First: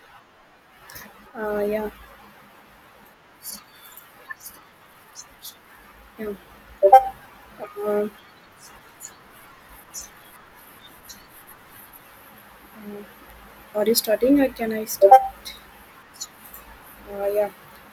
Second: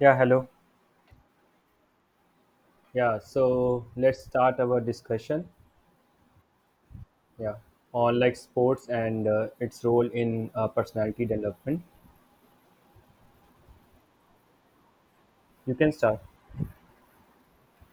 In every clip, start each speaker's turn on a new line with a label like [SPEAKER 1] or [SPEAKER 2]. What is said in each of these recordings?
[SPEAKER 1] Yeah, hello.
[SPEAKER 2] Uh, yeah,
[SPEAKER 1] Yeah, so let's start our discussion.
[SPEAKER 2] yeah.
[SPEAKER 1] Yeah,
[SPEAKER 2] Uh,
[SPEAKER 1] on like sports and its role in personality development.
[SPEAKER 2] are you starting or can I start?
[SPEAKER 1] You can start.
[SPEAKER 2] Uh, yeah,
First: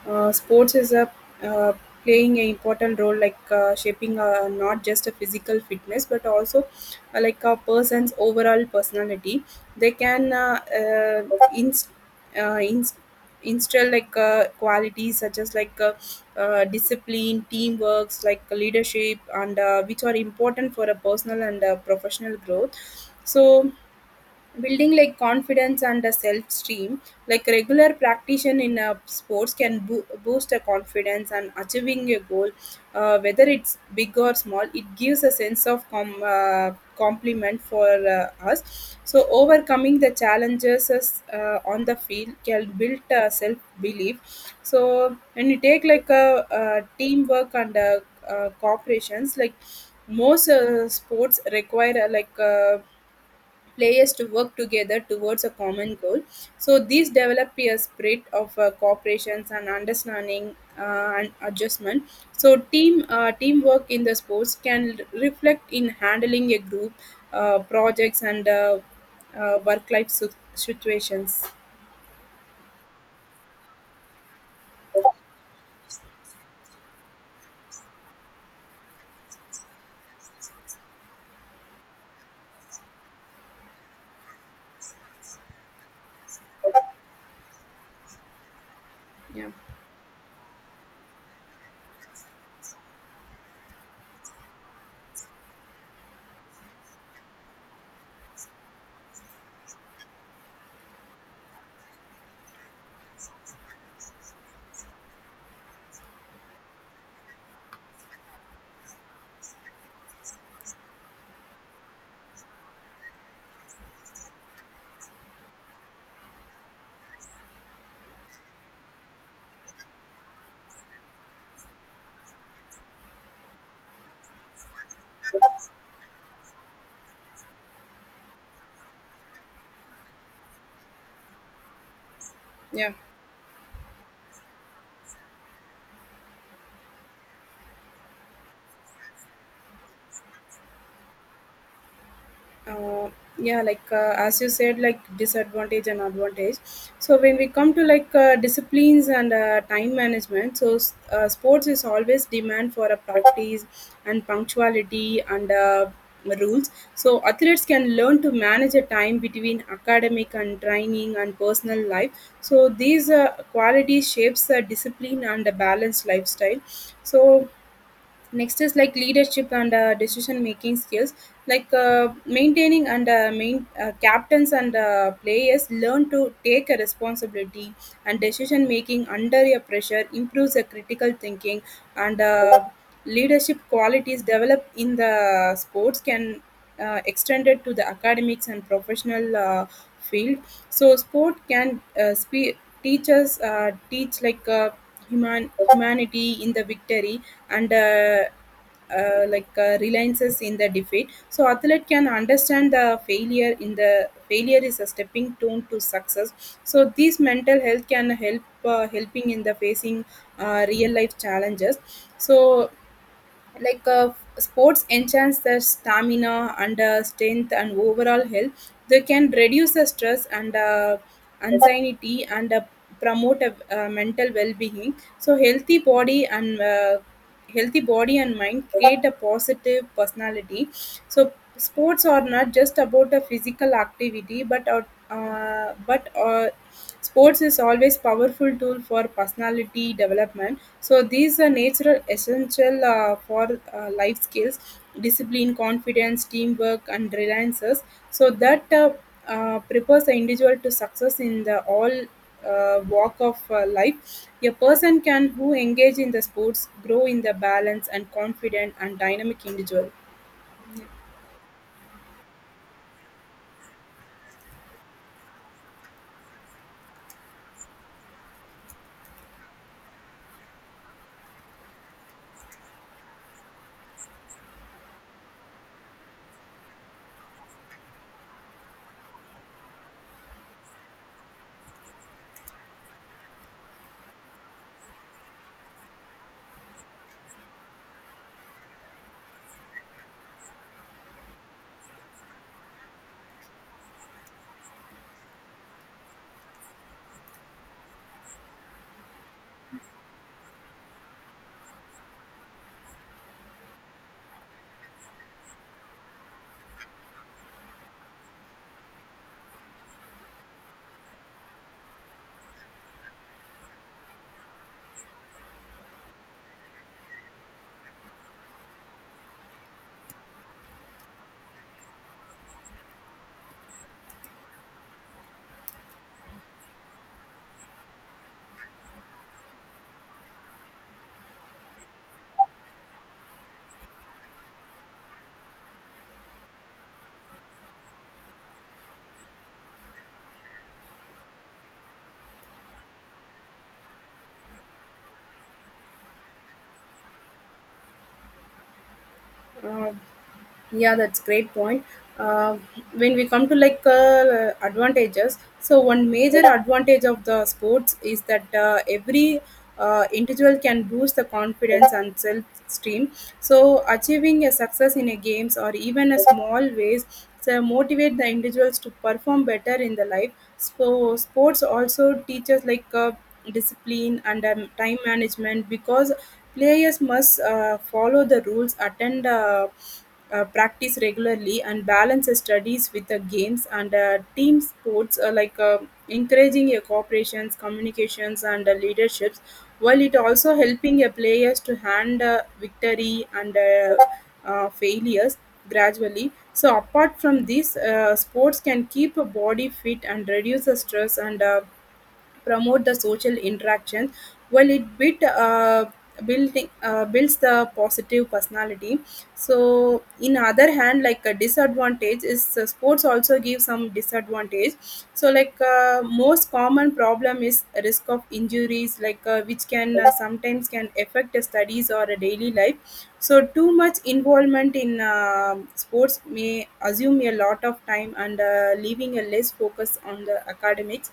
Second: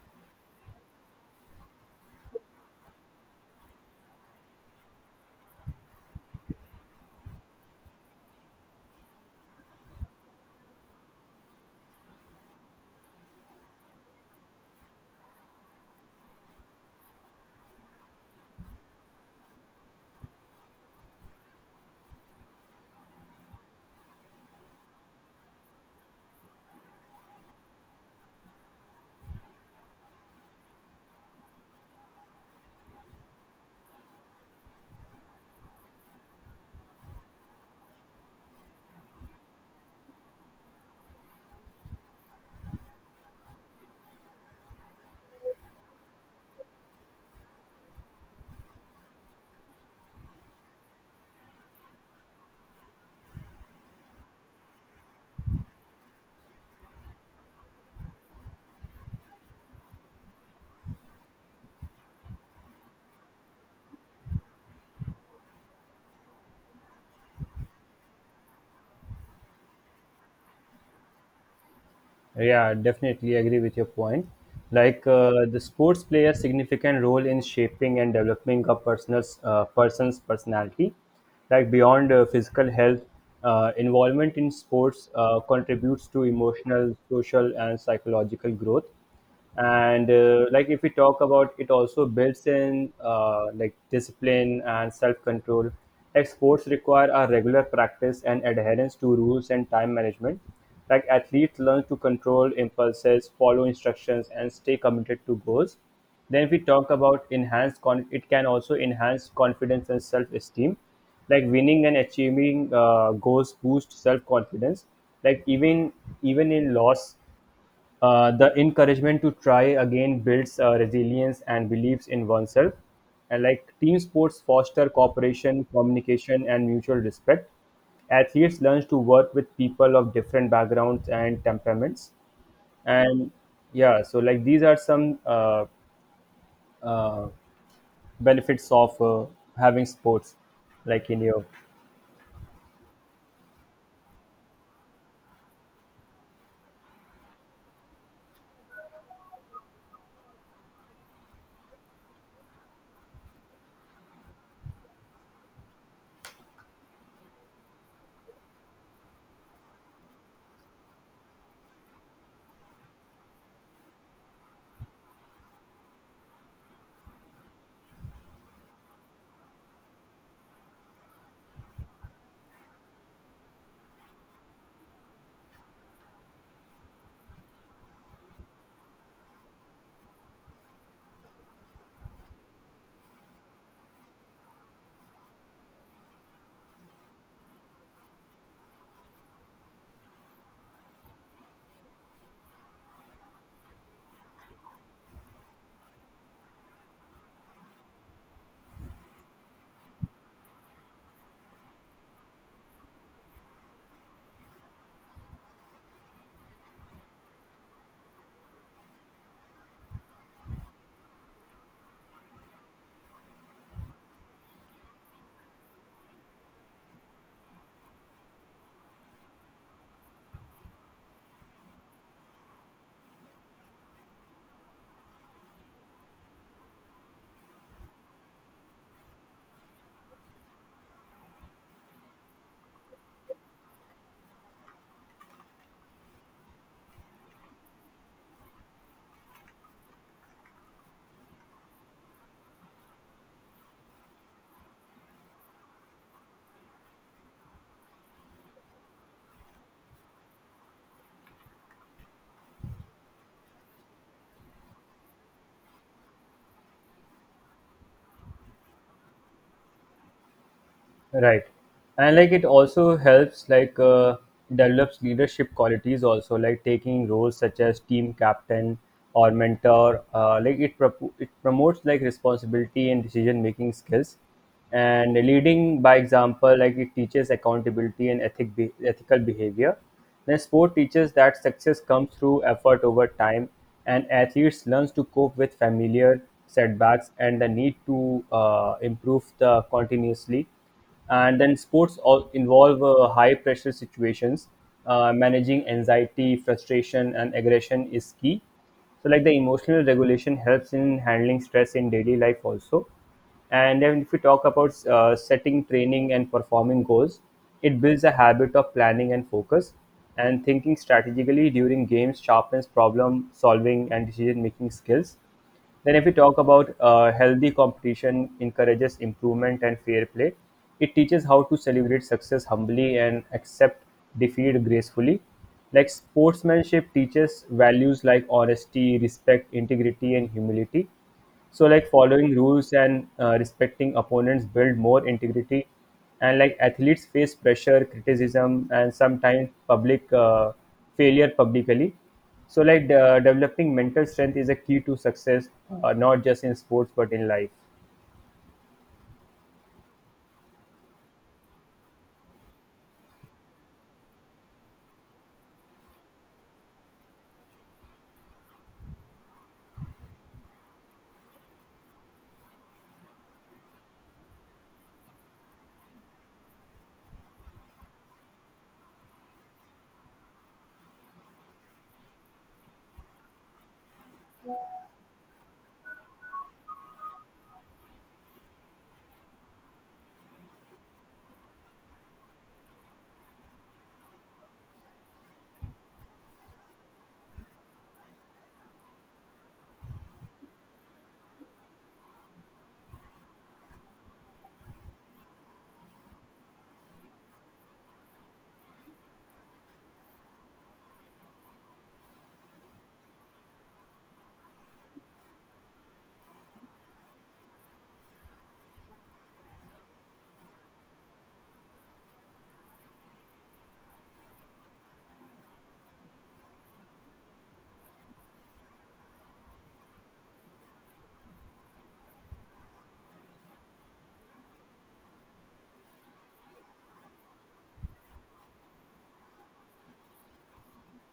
[SPEAKER 2] sports is a uh, playing an important role, like shaping not just a physical fitness, but also like a person's overall personality. They can inst- uh, inst- instill like qualities such as like discipline, teamwork, like leadership, and which are important for a personal and professional growth. So building like confidence and a self-esteem, like regular practice in sports can boost a confidence and achieving a goal, whether it's big or small, it gives a sense of compliment for us. So overcoming the challenges is, on the field can build self-belief. So when you take like a teamwork and corporations, like most sports require players to work together towards a common goal. So these develop a spirit of cooperation and understanding and adjustment. So teamwork in the sports can reflect in handling a group projects and work life situations.
[SPEAKER 1] Yeah, definitely agree with your point. Like the sports play a significant role in shaping and developing a person's personality. Like beyond physical health, involvement in sports contributes to emotional, social, and psychological growth.
[SPEAKER 2] Yeah,
[SPEAKER 1] And like if we talk about, it also builds in like discipline and self-control. Like sports require a regular practice and adherence to rules and time management. Like athletes learn to control impulses, follow instructions, and stay committed to goals. Then if we talk about it can also enhance confidence and self-esteem, like winning and achieving goals boost self-confidence. Like even in loss, the encouragement to try again builds resilience and beliefs in oneself. And like team sports foster cooperation, communication, and mutual respect. Athletes learn to work with people of different backgrounds and temperaments.
[SPEAKER 2] yeah.
[SPEAKER 1] And yeah, so like these are some uh, benefits of having sports, like in your.
[SPEAKER 2] uh, yeah like as you said, like disadvantage and advantage. So when we come to like disciplines and time management, so sports is always demand for a practice and punctuality and rules. So athletes can learn to manage a time between academic and training and personal life. So these qualities shapes the discipline and a balanced lifestyle. So next is like leadership and decision making skills, like maintaining and main captains and players learn to take a responsibility, and decision making under a pressure improves the critical thinking, and leadership qualities developed in the sports can extended to the academics and professional field. So sport can teach us, teach like humanity in the victory, and reliances in the defeat. So athlete can understand the failure in the failure is a stepping stone to success. So this mental health can help helping in the facing real life challenges. So like uh, sports enhance the stamina and strength and overall health. They can reduce the stress and anxiety and promote a mental well-being. So healthy body and mind create a positive personality. So sports are not just about a physical activity, but sports is always powerful tool for personality development. So these are natural essential for life skills: discipline, confidence, teamwork, and reliances. So that prepares the individual to success in the all walk of life. A person can who engage in the sports grow in the balance and confident and dynamic individual.
[SPEAKER 1] Right. And like it also helps, like develops leadership qualities also, like taking roles such as team captain or mentor. Like it it promotes like responsibility and decision making skills, and leading by example. Like it teaches accountability and ethical behavior. Then sport teaches that success comes through effort over time, and athletes learns to cope with familiar setbacks and the need to improve the continuously. And then sports all involve high pressure situations. Managing anxiety, frustration, and aggression is key, so like the emotional regulation helps in handling stress in daily life also. And then if we talk about setting training and performing goals, it builds a habit of planning and focus, and thinking strategically during games sharpens problem solving and decision making skills. Then, if we talk about healthy competition, encourages improvement and fair play. It teaches how to celebrate success humbly and accept defeat gracefully. Like sportsmanship teaches values like honesty, respect, integrity, and humility. So, like following rules and respecting opponents build more integrity. And like athletes face pressure, criticism, and sometimes public failure publicly, so like the developing mental strength is a key to success, not just in sports but in life.
[SPEAKER 2] Uh, Yeah, that's great point. Uh, when we come to like advantages, so one major advantage of the sports is that every individual can boost the confidence and self-esteem. So achieving a success in a games or even a small ways so motivate the individuals to perform better in the life. So sports also teaches like discipline and time management because players must follow the rules, attend, practice regularly and balance the studies with the games. And team sports, like encouraging your cooperations, communications and leaderships, while it also helping your players to hand victory and failures gradually. So apart from this, sports can keep a body fit and reduce the stress and promote the social interaction, while it bit building builds the positive personality. So in other hand, like a disadvantage is, sports also give some disadvantage. So like most common problem is risk of injuries, like which can sometimes can affect the studies or a daily life. So too much involvement in sports may assume a lot of time and leaving a less focus on the academics.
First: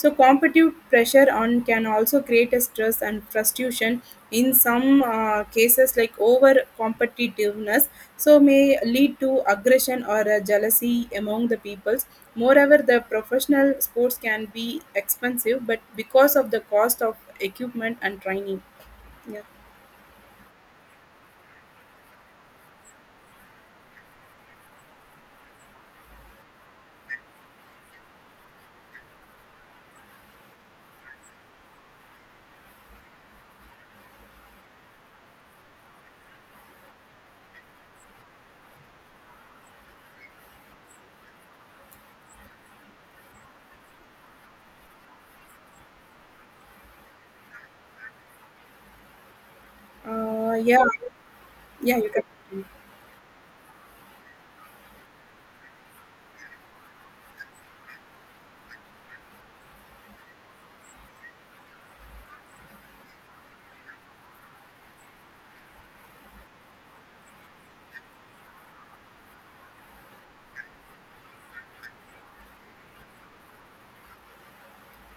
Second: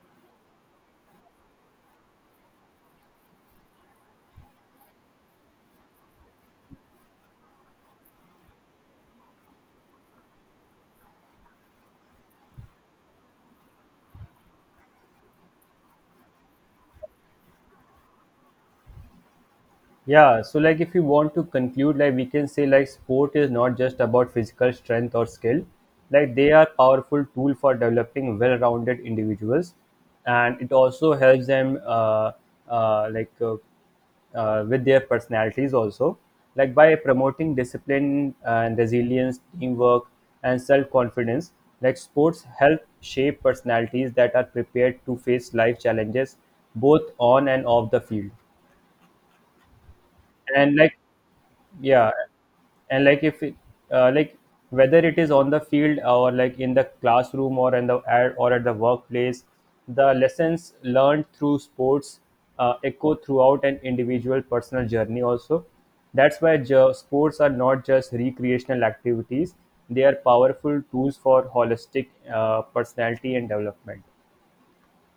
[SPEAKER 2] So competitive pressure on can also create a stress and frustration in some cases, like over competitiveness, so may lead to aggression or jealousy among the peoples. Moreover, the professional sports can be expensive but because of the cost of equipment and training. Yeah.
[SPEAKER 1] Yeah, so like if you want to conclude, like we can say like sport is not just about physical strength or skill. Like they are powerful tool for developing well-rounded individuals, and it also helps them uh, like uh, with their personalities also. Like by promoting discipline and resilience, teamwork, and self-confidence, like sports help shape personalities that are prepared to face life challenges both on and off the field.
[SPEAKER 2] uh,
[SPEAKER 1] And
[SPEAKER 2] yeah
[SPEAKER 1] like
[SPEAKER 2] yeah you
[SPEAKER 1] yeah,
[SPEAKER 2] can.
[SPEAKER 1] and like if it, like whether it is on the field or like in the classroom or in the or at the workplace, the lessons learned through sports echo throughout an individual personal journey also. That's why sports are not just recreational activities, they are powerful tools for holistic personality and development.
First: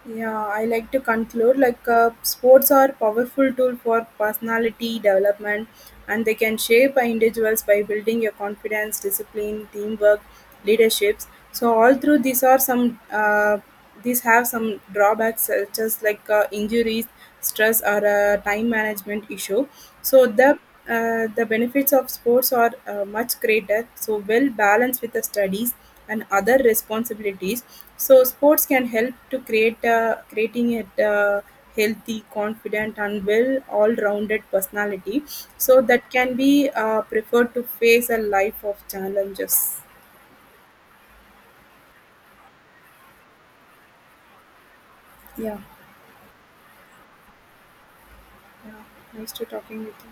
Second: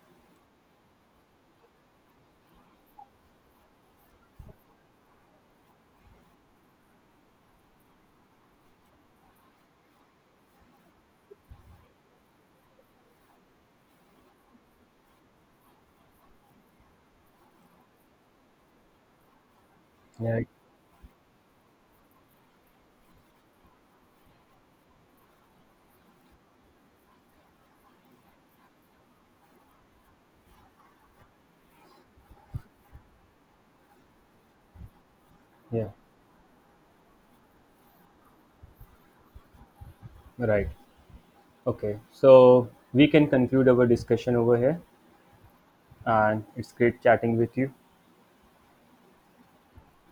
[SPEAKER 2] Yeah, I like to conclude like sports are powerful tool for personality development, and they can shape individuals by building your confidence, discipline, teamwork, leaderships. So all through these are some these have some drawbacks, such as like injuries, stress or time management issue. So
[SPEAKER 1] Yeah.
[SPEAKER 2] the benefits of sports are much greater. So well balanced with the studies and other responsibilities. So sports can help to create creating a healthy, confident, and well all-rounded personality. So
[SPEAKER 1] Yeah,
[SPEAKER 2] that can be preferred to face a life of challenges.
[SPEAKER 1] right. Okay, so we can conclude our discussion over here,
[SPEAKER 2] Yeah.
[SPEAKER 1] and it's great chatting with you.
[SPEAKER 2] Yeah, nice to talking with you.